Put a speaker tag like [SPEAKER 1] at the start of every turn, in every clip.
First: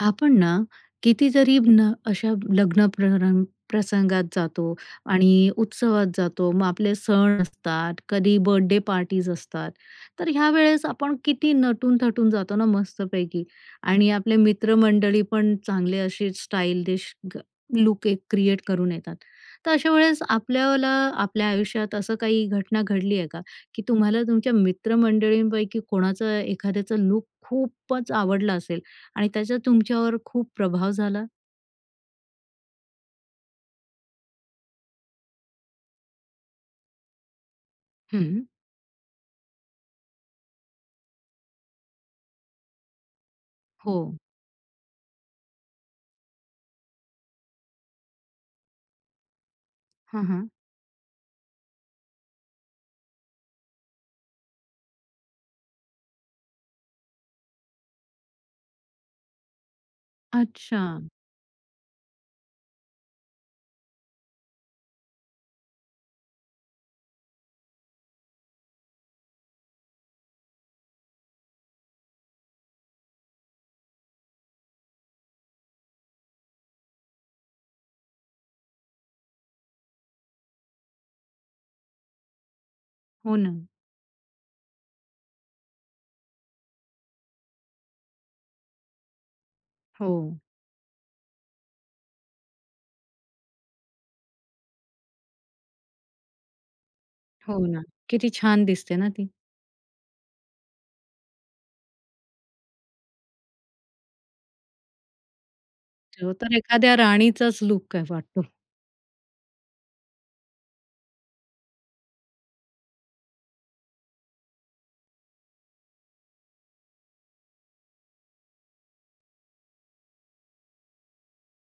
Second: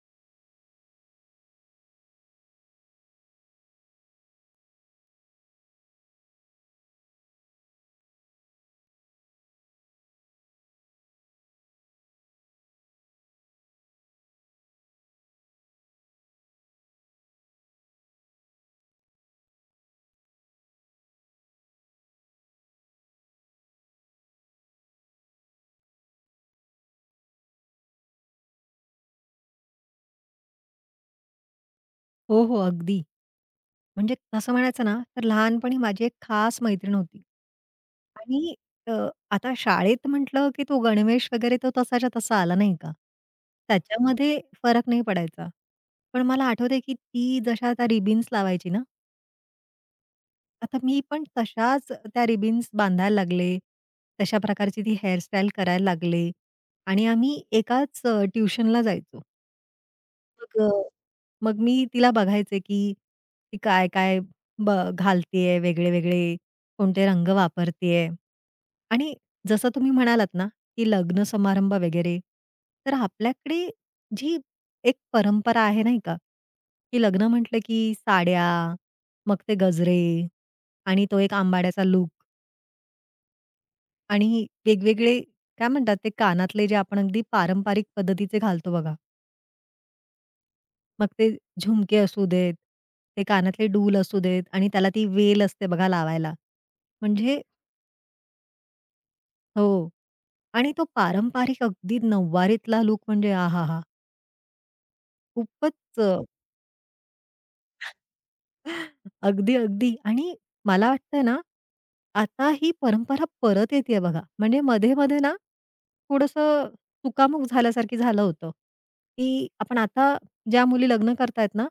[SPEAKER 1] आपण ना, किती तरी ना, अशा लग्न परंग प्रसंगात जातो आणि उत्सवात जातो. मग आपले सण असतात, कधी बर्थडे पार्टीज असतात. तर ह्या वेळेस आपण किती नटून-थटून जातो ना, मस्तपैकी आणि आपले मित्रमंडळी पण चांगले असे स्टाईलीश ग लूक एक क्रिएट करून येतात. तर अशा वेळेस आपल्याला आपल्या आयुष्यात असं काही घटना घडली आहे का? की तुम्हाला तुमच्या मित्रमंडळींपैकी कोणाचं एखाद्याचं लूक खूपच आवडलं असेल आणि त्याचा तुमच्यावर खूप प्रभाव झाला?
[SPEAKER 2] हो, हो. अगदी. म्हणजे असं म्हणायचं ना, तर लहानपणी माझी एक खास मैत्रीण होती
[SPEAKER 1] हं.
[SPEAKER 2] आणि अ, आता शाळेत म्हटलं की तो गणवेश वगैरे तो तसाच्या तसा आला नाही का?
[SPEAKER 1] हो.
[SPEAKER 2] त्याच्यामध्ये फरक नाही पडायचा. पण मला आठवतंय की ती जशा त्या रिबन्स लावायची ना
[SPEAKER 1] हं, हं.
[SPEAKER 2] आता मी पण तशाच त्या रिबन्स बांधायला लागले, तशा प्रकारची ती हेअर स्टाईल करायला लागले आणि आम्ही एकाच अ, ट्युशनला जायचो. मग अ,
[SPEAKER 1] अच्छा!
[SPEAKER 2] मग मी तिला बघायचे, की ती काय-काय ब घालत आहे वेगळे-वेगळे, कोणते रंग वापरत आहे? आणि जसं तुम्ही म्हणालात ना, की लग्न समारंभ वगैरे, तर आपल्याकडे जी एक परंपरा आहे नाही का, की लग्न म्हंटलं की साड्या, मग ते गजरे आणि तो एक आंबाड्याचा लूक.
[SPEAKER 1] हो ना.
[SPEAKER 2] आणि वेगवेगळे काय म्हणतात ते कानातले जे आपण अगदी पारंपरिक पद्धतीचे घालतो बघा.
[SPEAKER 1] हो.
[SPEAKER 2] मग ते झुमके असू देत, ते कानातले डुल असू देत आणि त्याला ती वेल असते बघा लावायला. म्हणजे
[SPEAKER 1] हो ना. किती छान दिसते ना ती?
[SPEAKER 2] हो आणि तो पारंपारिक अगदी नऊवारीतला लूक म्हणजे आहाहा! खूपचं अ
[SPEAKER 1] तो तर एखाद्या राणीचाच लूक आहे वाटतो.
[SPEAKER 2] अगदी, अगदी आणि मला वाटतंय ना, आता ही परंपरा परत येतेय बघा. म्हणजे मध्ये-मध्ये ना, थोडंसं चुकामुक झाल्यासारखं झालं होतं, की आपण आता ज्या मुली लग्न करतायेत ना,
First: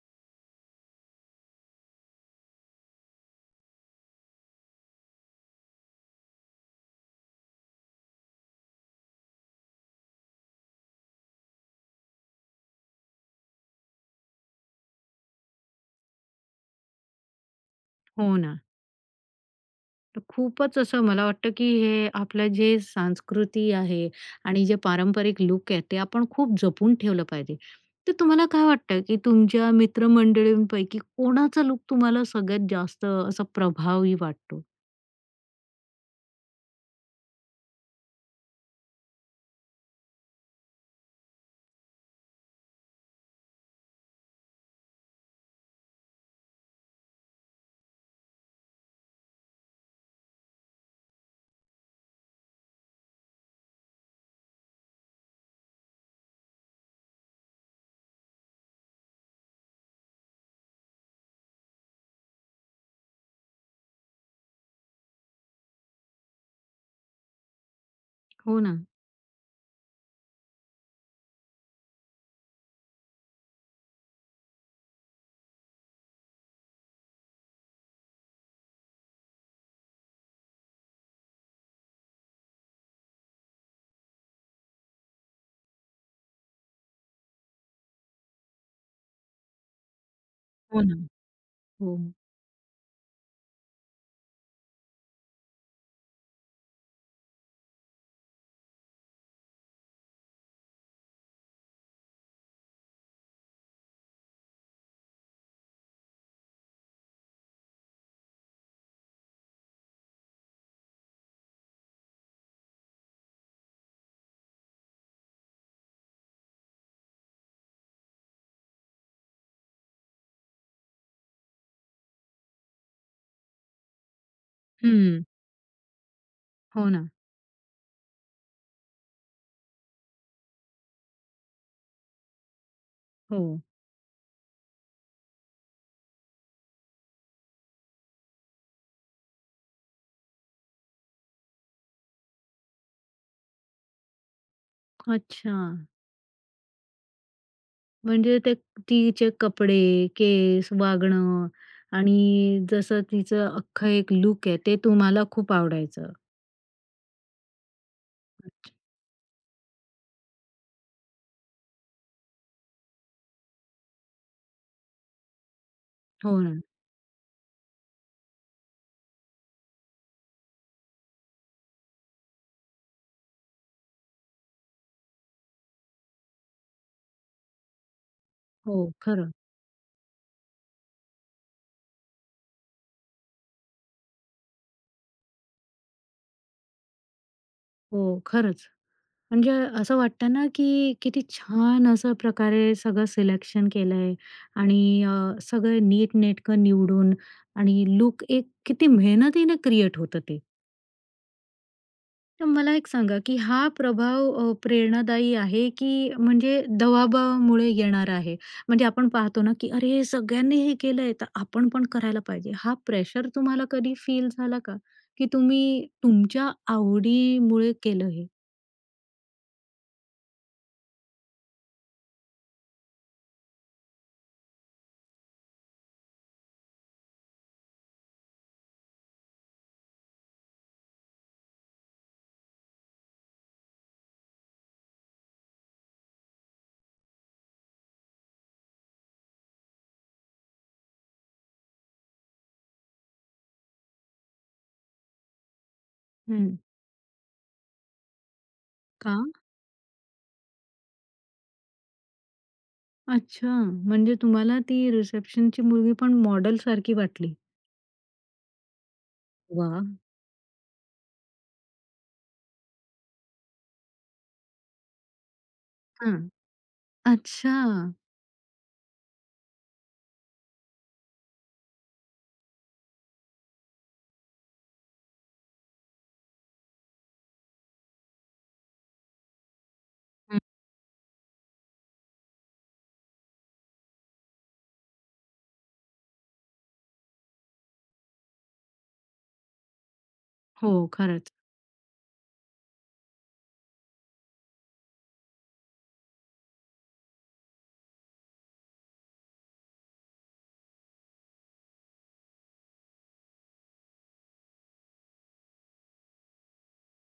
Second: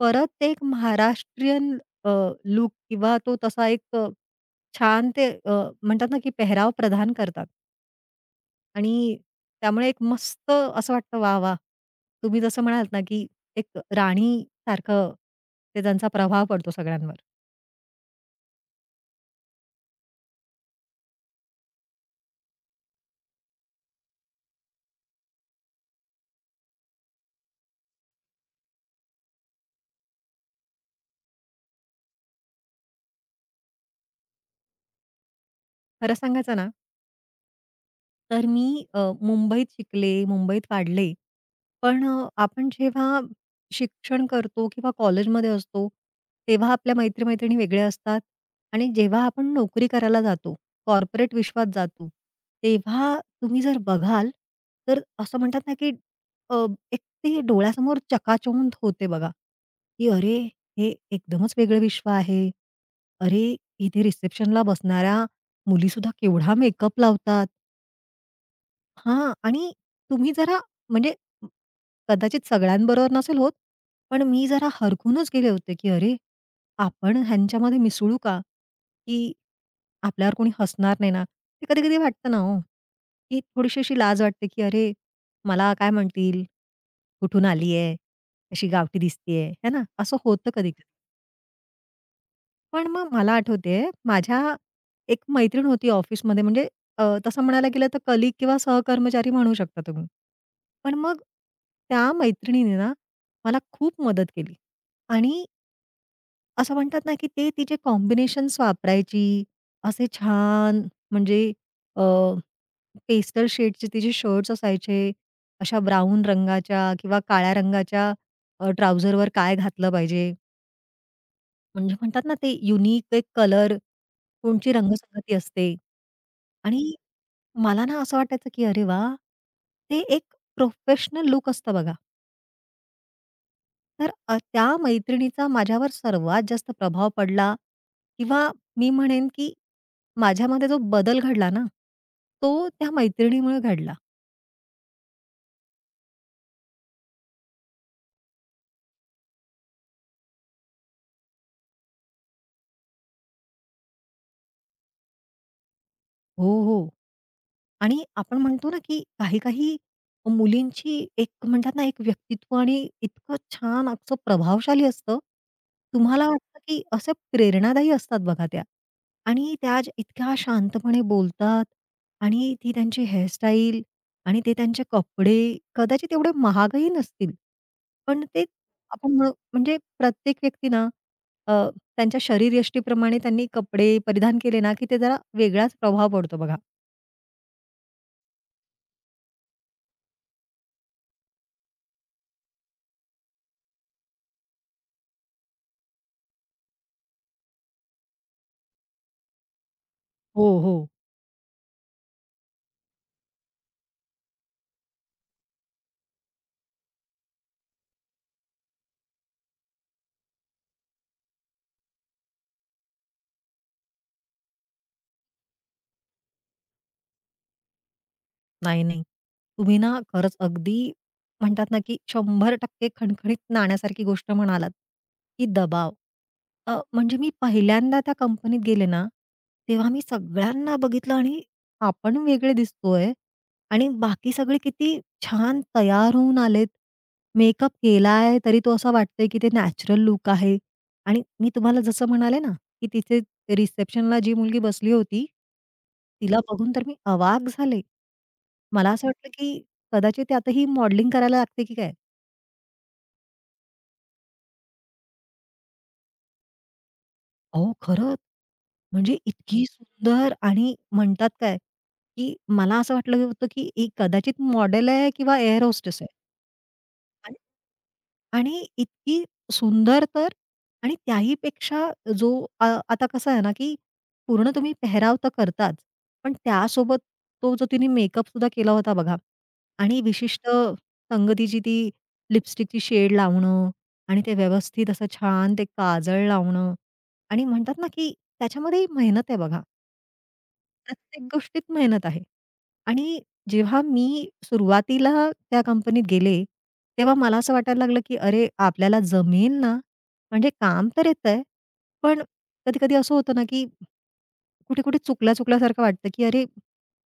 [SPEAKER 2] परत एक महाराष्ट्रीयन अ, लूक किंवा तो तसा एक छान ते अ, म्हणतात ना की पेहराव प्रधान करतात. आणि त्यामुळे एक मस्त असं वाटतं वाह! वाह! तुम्ही जसं म्हणालात ना, की एक राणीसारखं हे ज्यांचा प्रभाव पडतो सगळ्यांवर.
[SPEAKER 1] हो ना. तर खूपच असं मला वाटतं, की हे आपलं जे संस्कृती आहे आणि जे पारंपरिक लूक आहेत, ते आपण खूप जपून ठेवलं पाहिजे, तर तुम्हाला काय वाटतं की तुमच्या मित्रमंडळींपैकी कोणाचा लूक तुम्हाला सगळ्यात जास्त असा प्रभावी वाटतो?
[SPEAKER 2] खरं सांगायचं ना तर मी अ, मुंबईत शिकले, मुंबईत वाढले. पण अ, आपण जेव्हा शिक्षण करतो किंवा कॉलेजमध्ये असतो, तेव्हा आपल्या मैत्री-मैत्रिणी वेगळ्या असतात आणि जेव्हा आपण नोकरी करायला जातो, कॉर्पोरेट विश्वात जातो, तेव्हा तुम्ही जर बघाल, तर असं म्हणतात ना, की अ, एक ते डोळ्यासमोर चकाचौंध होते बघा, की अरे! हे एकदमच वेगळं विश्व आहे. अरे इथे रिसेप्शनला बसणाऱ्या मुलीसुद्धा केवढा मेकअप लावतात.
[SPEAKER 1] हो ना.
[SPEAKER 2] हां आणि तुम्ही जरा म्हणजे कदाचित सगळ्यांबरोबर नसेल होत. पण मी जरा हरखूनच गेले होते, की अरे आपण ह्यांच्यामध्ये मिसळू का? की आपल्यावर कोणी हसणार नाही ना. ते कधी-कधी वाटतं ना हो, की थोडीशी अशी लाज वाटते, की अरे, मला काय म्हणतील? कुठून आली आहे, अशी गावठी दिसतीये, हे ना, असं होतं
[SPEAKER 1] हो
[SPEAKER 2] कधी-कधी.
[SPEAKER 1] ना. हो.
[SPEAKER 2] पण मग मला आठवतेय, माझ्या एक मैत्रीण होती ऑफिसमध्ये म्हणजे अ, तसं म्हणायला गेलं तर कलीग किंवा सहकर्मचारी म्हणू शकता तुम्ही. पण मग त्या मैत्रिणीने ना, मला खूप मदत केली आणि असं म्हणतात ना, की ते तिचे कॉम्बिनेशन्स वापरायची. असे छान म्हणजे अ, पेस्टल शेडचे तिचे शर्ट्स असायचे, अशा ब्राउन रंगाच्या किंवा काळ्या रंगाच्या अ, ट्राउझरवर काय घातलं पाहिजे. म्हणजे म्हणतात ना, ते युनिक ते एक कलर कोणची
[SPEAKER 1] हं.
[SPEAKER 2] रंगसंगती असते
[SPEAKER 1] हो
[SPEAKER 2] आणि
[SPEAKER 1] ना.
[SPEAKER 2] मला ना, असं वाटायचं, की अरे वा! ते एक प्रोफेशनल लूक असतं बघा.
[SPEAKER 1] हो.
[SPEAKER 2] तर अ, त्या मैत्रिणीचा माझ्यावर सर्वात जास्त प्रभाव पडला किंवा मी म्हणेन, की माझ्यामध्ये जो बदल घडला ना, तो त्या मैत्रिणीमुळे घडला.
[SPEAKER 1] अच्छा. म्हणजे ते तिचे कपडे, केस, वागणं आणि जसं तिचं अख्खं एक लूक आहे, ते तुम्हाला खूप आवडायचं.
[SPEAKER 2] हो, हो आणि आपण म्हणतो
[SPEAKER 1] अच्छा.
[SPEAKER 2] ना, की काही-काही मुलींची एक म्हणतात ना, एक व्यक्तित्व आणि इतकं छान असं प्रभावशाली असतं. तुम्हाला
[SPEAKER 1] हो ना.
[SPEAKER 2] वाटतं की असे प्रेरणादायी असतात बघा त्या आणि त्या जा इतक्या शांतपणे बोलतात आणि ती त्यांची हेअर स्टाईल आणि ते त्यांचे कपडे. कदाचित एवढे महागही नसतील पण ते
[SPEAKER 1] हो,
[SPEAKER 2] आपण म्हण
[SPEAKER 1] खरं.
[SPEAKER 2] म्हणजे प्रत्येक व्यक्तीना अ, त्यांच्या शरीरयष्टीप्रमाणे त्यांनी कपडे परिधान केले ना, की ते जरा वेगळाच प्रभाव पडतो बघा.
[SPEAKER 1] हो खरंच. म्हणजे असं वाटतं ना, की किती छान असं प्रकारे सगळं सिलेक्शन केलंय आणि अ, सगळं नीटनेटकं निवडून आणि लूक एक किती मेहनतीने क्रिएट होतं ते.
[SPEAKER 2] हो, हो.
[SPEAKER 1] तर मला एक सांगा की हा प्रभाव अ, प्रेरणादायी आहे की म्हणजे दवाबामुळे येणारा आहे? म्हणजे आपण पाहतो ना, की अरे हे सगळ्यांनी हे केलंय तर आपण पण करायला पाहिजे. हा प्रेशर तुम्हाला कधी फील झाला का की तुम्ही तुमच्या आवडीमुळे केलं हे?
[SPEAKER 2] नाही, नाही. तुम्ही ना, खरंच अगदी म्हणतात ना, की 100% टक्के खणखणीत नाण्यासारखी गोष्ट म्हणालात, की दबाव. अ, म्हणजे मी पहिल्यांदा त्या कंपनीत गेले ना, तेव्हा मी सगळ्यांना बघितलं आणि आपण वेगळे दिसतोय आणि बाकी सगळे किती छान तयार होऊन आलेत. मेकअप केलाय तरी तो असा वाटतंय, की ते नॅचरल लूक आहे आणि मी तुम्हाला जसं म्हणाले ना, की तिथे रिसेप्शनला जी मुलगी बसली होती, तिला
[SPEAKER 1] हं.
[SPEAKER 2] बघून तर मी अवाक झाले. मला असं
[SPEAKER 1] का?
[SPEAKER 2] वाटलं की कदाचित आता ही मॉडेलिंग करायला लागते की काय?
[SPEAKER 1] अच्छा! म्हणजे तुम्हाला ती रिसेप्शनची मुलगी पण मॉडेलसारखी वाटली.
[SPEAKER 2] अहो खरं! म्हणजे इतकी
[SPEAKER 1] वाह!
[SPEAKER 2] सुंदर आणि म्हणतात काय? की मला असं वाटलं होतं, की एक कदाचित मॉडेल आहे किंवा एअर होस्टेस आहे.
[SPEAKER 1] हं,
[SPEAKER 2] आणि
[SPEAKER 1] अच्छा!
[SPEAKER 2] आणि इतकी सुंदर तर आणि त्याहीपेक्षा जो आ आता कसं आहे ना, की पूर्ण तुम्ही पेहराव तर करतातच पण त्यासोबत तो जो तिने मेकअप सुद्धा केला होता बघा आणि
[SPEAKER 1] हं.
[SPEAKER 2] विशिष्ट संगतीची ती लिपस्टिकची शेड लावणं आणि ते व्यवस्थित असं छान ते काजळ लावणं आणि म्हणतात ना, की त्याच्यामध्येही मेहनत आहे बघा.
[SPEAKER 1] हो,
[SPEAKER 2] प्रत्येक
[SPEAKER 1] खरंच.
[SPEAKER 2] गोष्टीत मेहनत आहे आणि जेव्हा मी सुरुवातीला त्या कंपनीत गेले, तेव्हा मला असं वाटायला लागलं, की अरे! आपल्याला जमेल ना? म्हणजे काम तर येतंय, पण कधी-कधी असं होतं ना, की कुठे-कुठे, चुकला-चुकल्या सारखं वाटतं, की अरे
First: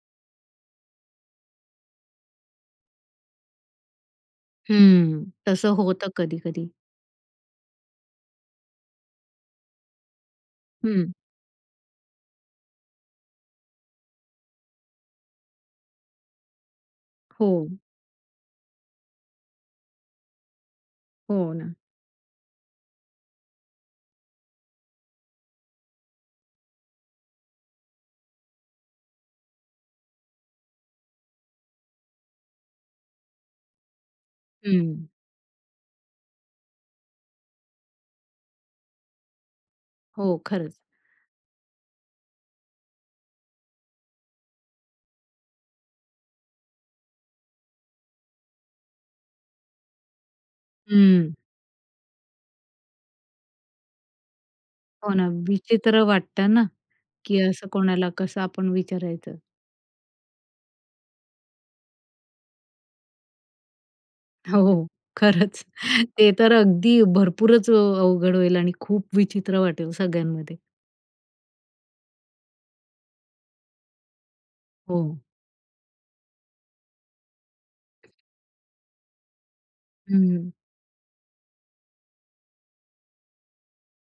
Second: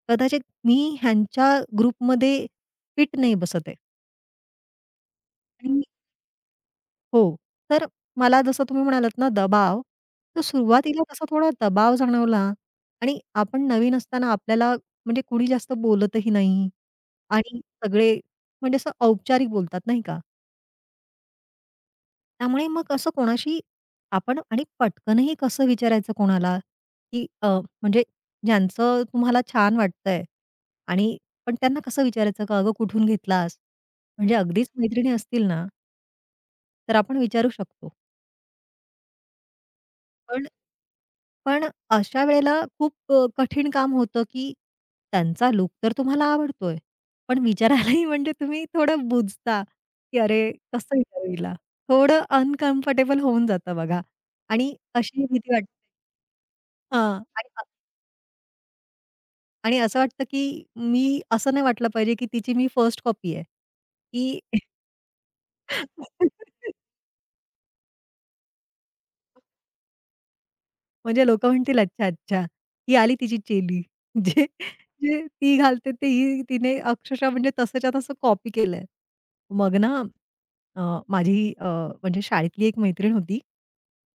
[SPEAKER 2] कदाचित मी ह्यांच्या ग्रुपमध्ये फिट नाही बसत आहे.
[SPEAKER 1] हं, तसं
[SPEAKER 2] आणि
[SPEAKER 1] होतं कधी-कधी.
[SPEAKER 2] हो. तर मला जसं तुम्ही म्हणालात ना, दबाव, तो सुरुवातीला
[SPEAKER 1] हं.
[SPEAKER 2] तसा थोडा दबाव जाणवला आणि आपण नवीन असताना आपल्याला म्हणजे कोणी जास्त बोलतही नाही आणि
[SPEAKER 1] हो.
[SPEAKER 2] सगळे म्हणजे असं औपचारिक बोलतात, नाही का?
[SPEAKER 1] हो ना.
[SPEAKER 2] त्यामुळे मग कसं कोणाशी आपण आणि पटकनही कसं विचारायचं कोणाला की अ, म्हणजे ज्यांचं तुम्हाला छान वाटतंय आणि पण त्यांना कसं विचारायचं का अगं कुठून घेतलास? म्हणजे अगदीच
[SPEAKER 1] हं.
[SPEAKER 2] मैत्रिणी असतील ना तर आपण विचारू शकतो.
[SPEAKER 1] हो.
[SPEAKER 2] पण,
[SPEAKER 1] खरंच.
[SPEAKER 2] पण अशा वेळेला खूप अ, कठीण काम होतं की त्यांचा लूक तर तुम्हाला आवडतोय. पण विचारायलाही म्हणजे तुम्ही थोडं बुजता की अरे, कसं विचारू
[SPEAKER 1] हं.
[SPEAKER 2] हिला? थोडं अनकम्फर्टेबल होऊन जातं बघा आणि
[SPEAKER 1] हो
[SPEAKER 2] अशी
[SPEAKER 1] ना.
[SPEAKER 2] भीती वाटते
[SPEAKER 1] विचित्र वाटतं ना,
[SPEAKER 2] हां,
[SPEAKER 1] की असं कोणाला कसं आपण विचारायचं!
[SPEAKER 2] आणि असं वाटतं की मी असं नाही वाटलं पाहिजे की तिची मी फर्स्ट कॉपी आहे. की
[SPEAKER 1] हो, खरंच. ते तर अगदी भरपूरच अ, अवघड होईल आणि खूप विचित्र वाटेल सगळ्यांमध्ये.
[SPEAKER 2] म्हणजे लोक म्हणतील, "अच्छा अच्छा. ही आली तिची चेली, जे,
[SPEAKER 1] हो.
[SPEAKER 2] जे ती घालते ते ही तिने अक्षरशः म्हणजे तसंच्या तसं कॉपी केलंय." मग ना
[SPEAKER 1] हं.
[SPEAKER 2] अ, माझी अ, म्हणजे शाळेतली एक मैत्रीण होती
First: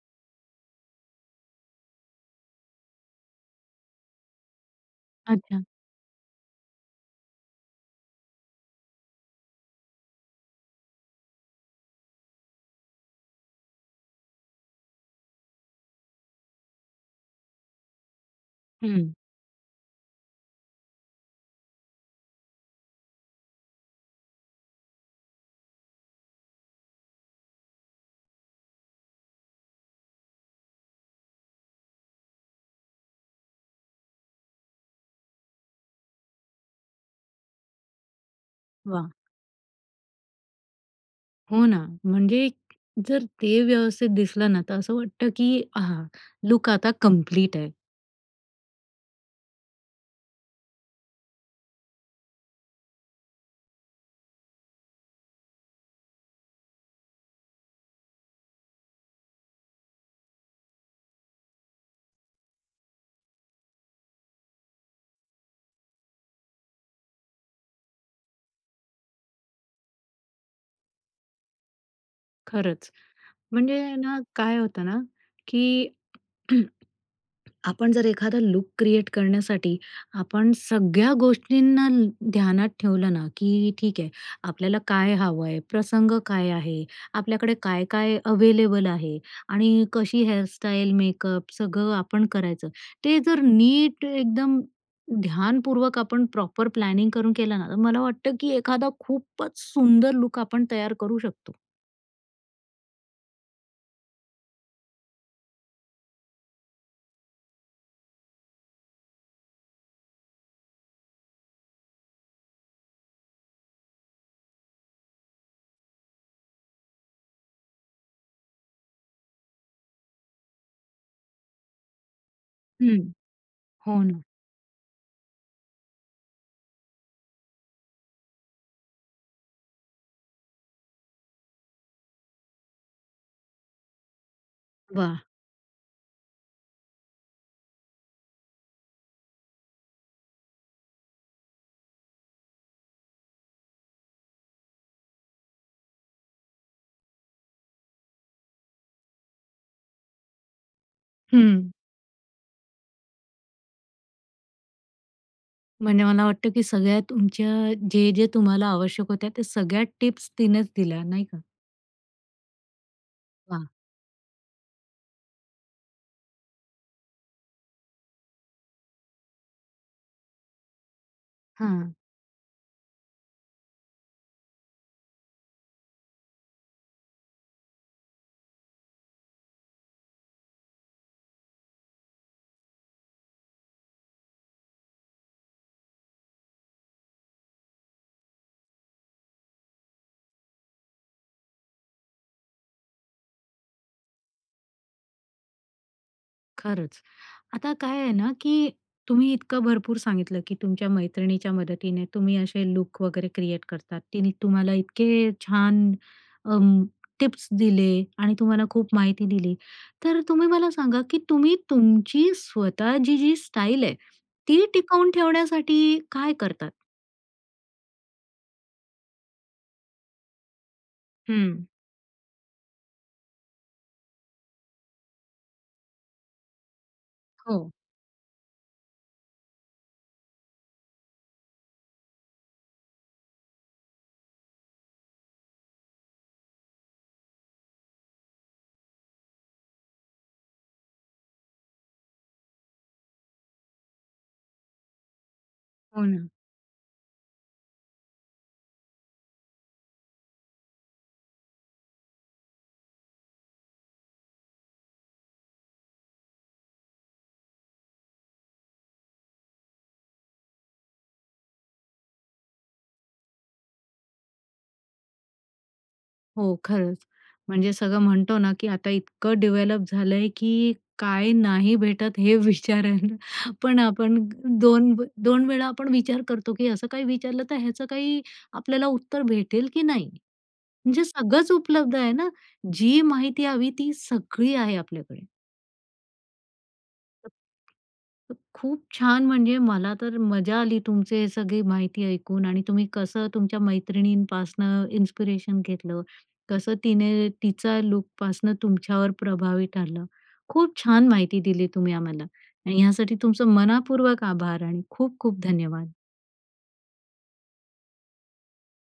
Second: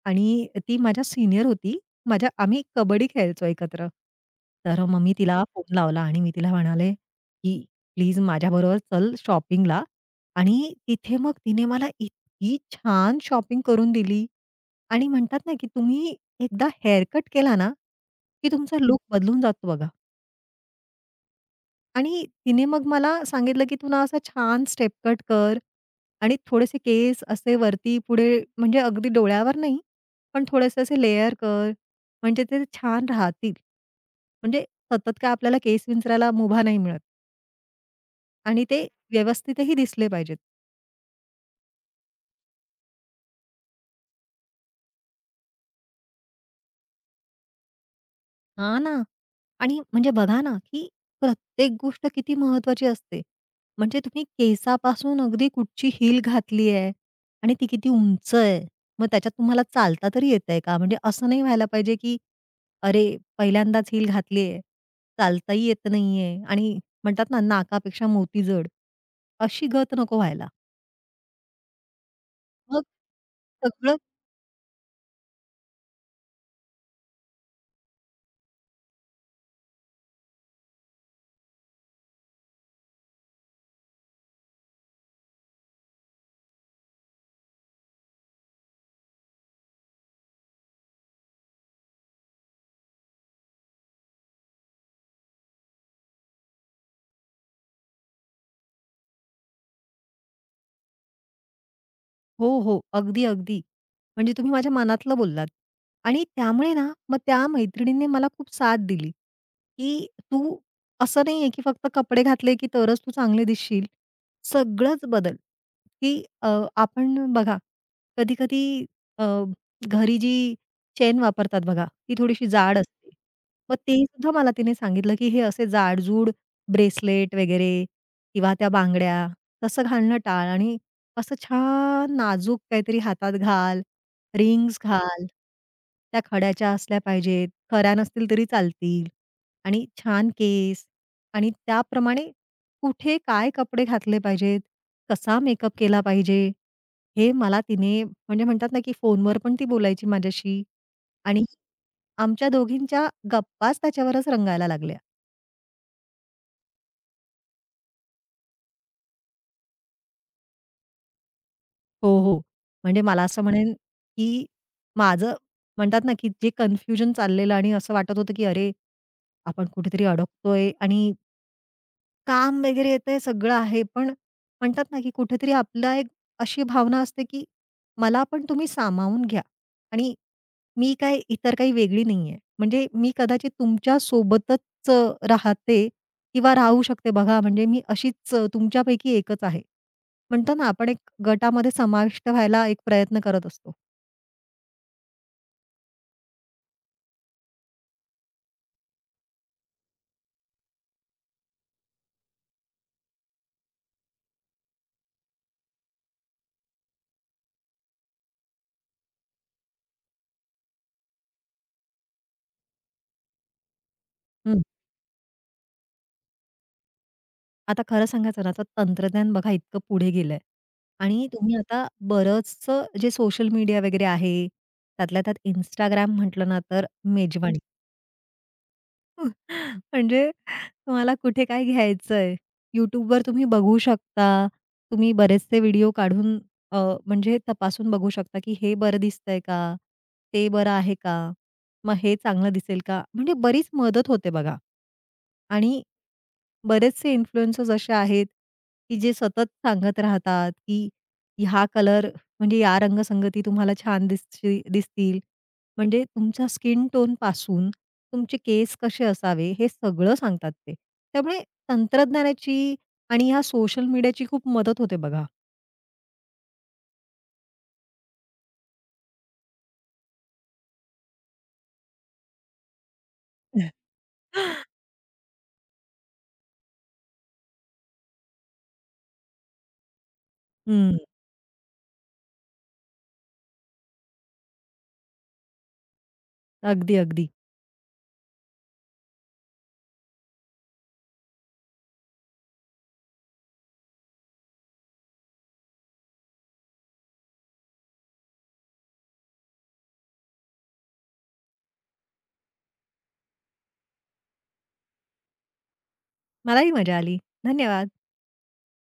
[SPEAKER 2] आणि अ, ती माझ्या सीनियर होती. माझ्या आम्ही एक कबड्डी खेळायचो एकत्र. तर अ, मग मी तिला
[SPEAKER 1] अच्छा.
[SPEAKER 2] फोन लावला आणि मी तिला म्हणाले की "प्लीज माझ्याबरोबर चल शॉपिंगला" आणि तिथे मग तिने मला इतकी छान शॉपिंग करून दिली आणि म्हणतात ना, की तुम्ही एकदा हेअरकट केला ना, की तुमचा लूक
[SPEAKER 1] हं.
[SPEAKER 2] बदलून जातो बघा. आणि तिने मग मला सांगितलं की तुला असा छान स्टेप कट कर आणि थोडेसे केस असे वरती पुढे, म्हणजे अगदी डोळ्यावर नाही, पण थोडेसे असे लेयर कर. म्हणजे ते छान राहतील. म्हणजे सतत काय आपल्याला केस विंचरायला मुभा नाही मिळत. आणि ते
[SPEAKER 1] वाह!
[SPEAKER 2] व्यवस्थितही दिसले पाहिजेत.
[SPEAKER 1] हो ना. म्हणजे जर ते व्यवस्थित दिसलं ना, तर असं वाटतं की "आह! लूक आता कंप्लीट आहे."
[SPEAKER 2] हां ना आणि म्हणजे बघा ना, की प्रत्येक गोष्ट किती महत्वाची असते. म्हणजे तुम्ही केसापासून अगदी कुठची हील घातली आहे आणि ती किती उंच आहे. मग त्याच्यात तुम्हाला चालता तरी येतंय का? म्हणजे असं नाही व्हायला पाहिजे, की अरे पहिल्यांदाच हील घातली आहे. चालताही येत नाहीये आणि म्हणतात ना नाकापेक्षा मोती जड अशी गत नको व्हायला. मग
[SPEAKER 1] खरंच. म्हणजे
[SPEAKER 2] सगळं
[SPEAKER 1] ना काय होतं ना, की आपण जर एखादा लूक क्रिएट करण्यासाठी, आपण सगळ्या गोष्टींना ध्यानात ठेवलं ना, की ठीक आहे आपल्याला काय हवंय? प्रसंग काय आहे? आपल्याकडे काय-काय अवेलेबल आहे? आणि कशी हेअर स्टाईल, मेकअप सगळं आपण करायचं. ते जर नीट एकदम ध्यानपूर्वक आपण प्रॉपर प्लॅनिंग करून केलं ना तर मला वाटतं की एखादा खूपच सुंदर लूक आपण तयार करू शकतो.
[SPEAKER 2] हो, हो. अगदी, अगदी. म्हणजे तुम्ही माझ्या मनातलं बोललात आणि त्यामुळे ना मग त्या मैत्रिणीने मला खूप साथ दिली, की तू असं नाहीये की फक्त कपडे घातले की तरच तू चांगले दिसशील. सगळंच बदल, की अ, आपण बघा कधी-कधी अ, घरी जी चैन वापरतात बघा, ती थोडीशी जाड
[SPEAKER 1] हं,
[SPEAKER 2] असते. मग
[SPEAKER 1] हो
[SPEAKER 2] तेही
[SPEAKER 1] ना.
[SPEAKER 2] सुद्धा मला तिने सांगितलं, की हे असे जाड-जूड ब्रेसलेट वगैरे किंवा त्या बांगड्या तसं घालणं टाळ आणि असं छान नाजूक काहीतरी हातात घाल, रिंग्स
[SPEAKER 1] वाह!
[SPEAKER 2] घाल. त्या खड्याच्या असल्या पाहिजेत, खऱ्या नसतील तरी चालतील. आणि छान केस आणि त्याप्रमाणे कुठे काय कपडे घातले पाहिजेत, कसा मेकअप केला पाहिजे, हे मला तिने म्हणजे म्हणतात ना की फोनवर पण ती बोलायची माझ्याशी आणि
[SPEAKER 1] हं.
[SPEAKER 2] आमच्या दोघींच्या गप्पाच त्याच्यावरच रंगायला लागल्या.
[SPEAKER 1] म्हणजे मला वाटतं, की सगळ्या तुमच्या जे-जे तुम्हाला आवश्यक होत्या त्या सगळ्या टिप्स तिनेच दिल्या नाही का?
[SPEAKER 2] हो, हो. म्हणजे मला असं
[SPEAKER 1] वाह!
[SPEAKER 2] म्हणेन, की माझं म्हणतात ना की जे कन्फ्युजन चाललेलं आणि असं वाटत होतं की अरे, आपण कुठेतरी अडकतोय आणि
[SPEAKER 1] हां.
[SPEAKER 2] काम वगैरे येतंय सगळं आहे पण म्हणतात ना, की कुठेतरी आपला एक अशी भावना असते, की मला पण तुम्ही सामावून घ्या. आणि मी काही इतर काही वेगळी नाहीये. म्हणजे मी कदाचित तुमच्या सोबतच राहते किंवा राहू शकते. बघा म्हणजे मी अशीच तुमच्यापैकी एकच आहे. म्हणतो ना आपण एक गटामध्ये समाविष्ट व्हायला एक प्रयत्न करत असतो.
[SPEAKER 1] खरंच. आता काय आहे ना, की तुम्ही इतकं भरपूर सांगितलं की तुमच्या मैत्रिणीच्या मदतीने तुम्ही असे लूक वगैरे क्रिएट करतात. तिने तुम्हाला इतके छान अ, टिप्स दिले आणि तुम्हाला खूप माहिती दिली. तर तुम्ही मला सांगा, की तुम्ही तुमची स्वतःची जी स्टाईल आहे,
[SPEAKER 2] हं.
[SPEAKER 1] ती टिकवून ठेवण्यासाठी काय करतात?
[SPEAKER 2] आता खरं सांगायचं ना, आता तंत्रज्ञान बघा इतकं पुढे गेलंय. आणि तुम्ही
[SPEAKER 1] हं.
[SPEAKER 2] आता बरंच जे सोशल मीडिया वगैरे आहे. त्यातल्या त्यात Instagram म्हंटलं ना तर मेजवानी.
[SPEAKER 1] हो.
[SPEAKER 2] म्हणजे तुम्हाला कुठे काय घ्यायचंय? YouTubeवर तुम्ही बघू शकता, तुम्ही बरेचसे व्हिडिओ काढून अ, म्हणजे तपासून बघू शकता की हे बरं दिसतंय का? ते बरं आहे का? मग हे चांगलं दिसेल का? म्हणजे बरीच मदत होते बघा, आणि
[SPEAKER 1] हो ना.
[SPEAKER 2] बरेचसे इन्फ्लुएंसर्स असे आहेत की जे सतत सांगत राहतात, की ह्या कलर म्हणजे या रंगसंगती तुम्हाला छान दिसती दिसतील. म्हणजे तुमच्या स्किन टोनपासून तुमचे केस कसे असावे, हे सगळं सांगतात ते. त्यामुळे तंत्रज्ञानाची आणि ह्या सोशल मीडियाची खूप मदत होते बघा.
[SPEAKER 1] हो, खरंच. म्हणजे सगळं म्हणतो ना की आता इतकं डेव्हलप झालंय, की काय नाही भेटत हे विचारायला पण आपण 2 2 वेळा आपण विचार करतो, की असं काही विचारलं तर ह्याच काही आपल्याला उत्तर भेटेल की नाही?
[SPEAKER 2] हं.
[SPEAKER 1] म्हणजे सगळंच उपलब्ध आहे ना? जी माहिती हवी ती सगळी आहे आपल्याकडे.
[SPEAKER 2] अगदी, अगदी.
[SPEAKER 1] खूप छान! म्हणजे मला तर मजा आली तुमची सगळी माहिती ऐकून आणि तुम्ही कसं तुमच्या मैत्रिणीपासून इन्स्पिरेशन घेतलं. कसं तिने तिचा लूकपासन तुमच्यावर प्रभावी ठरलं. खूप छान माहिती दिली तुम्ही आम्हाला आणि ह्यासाठी तुमचं मनःपूर्वक आभार आणि खूप-खूप धन्यवाद.
[SPEAKER 2] मलाही मजा आली. धन्यवाद.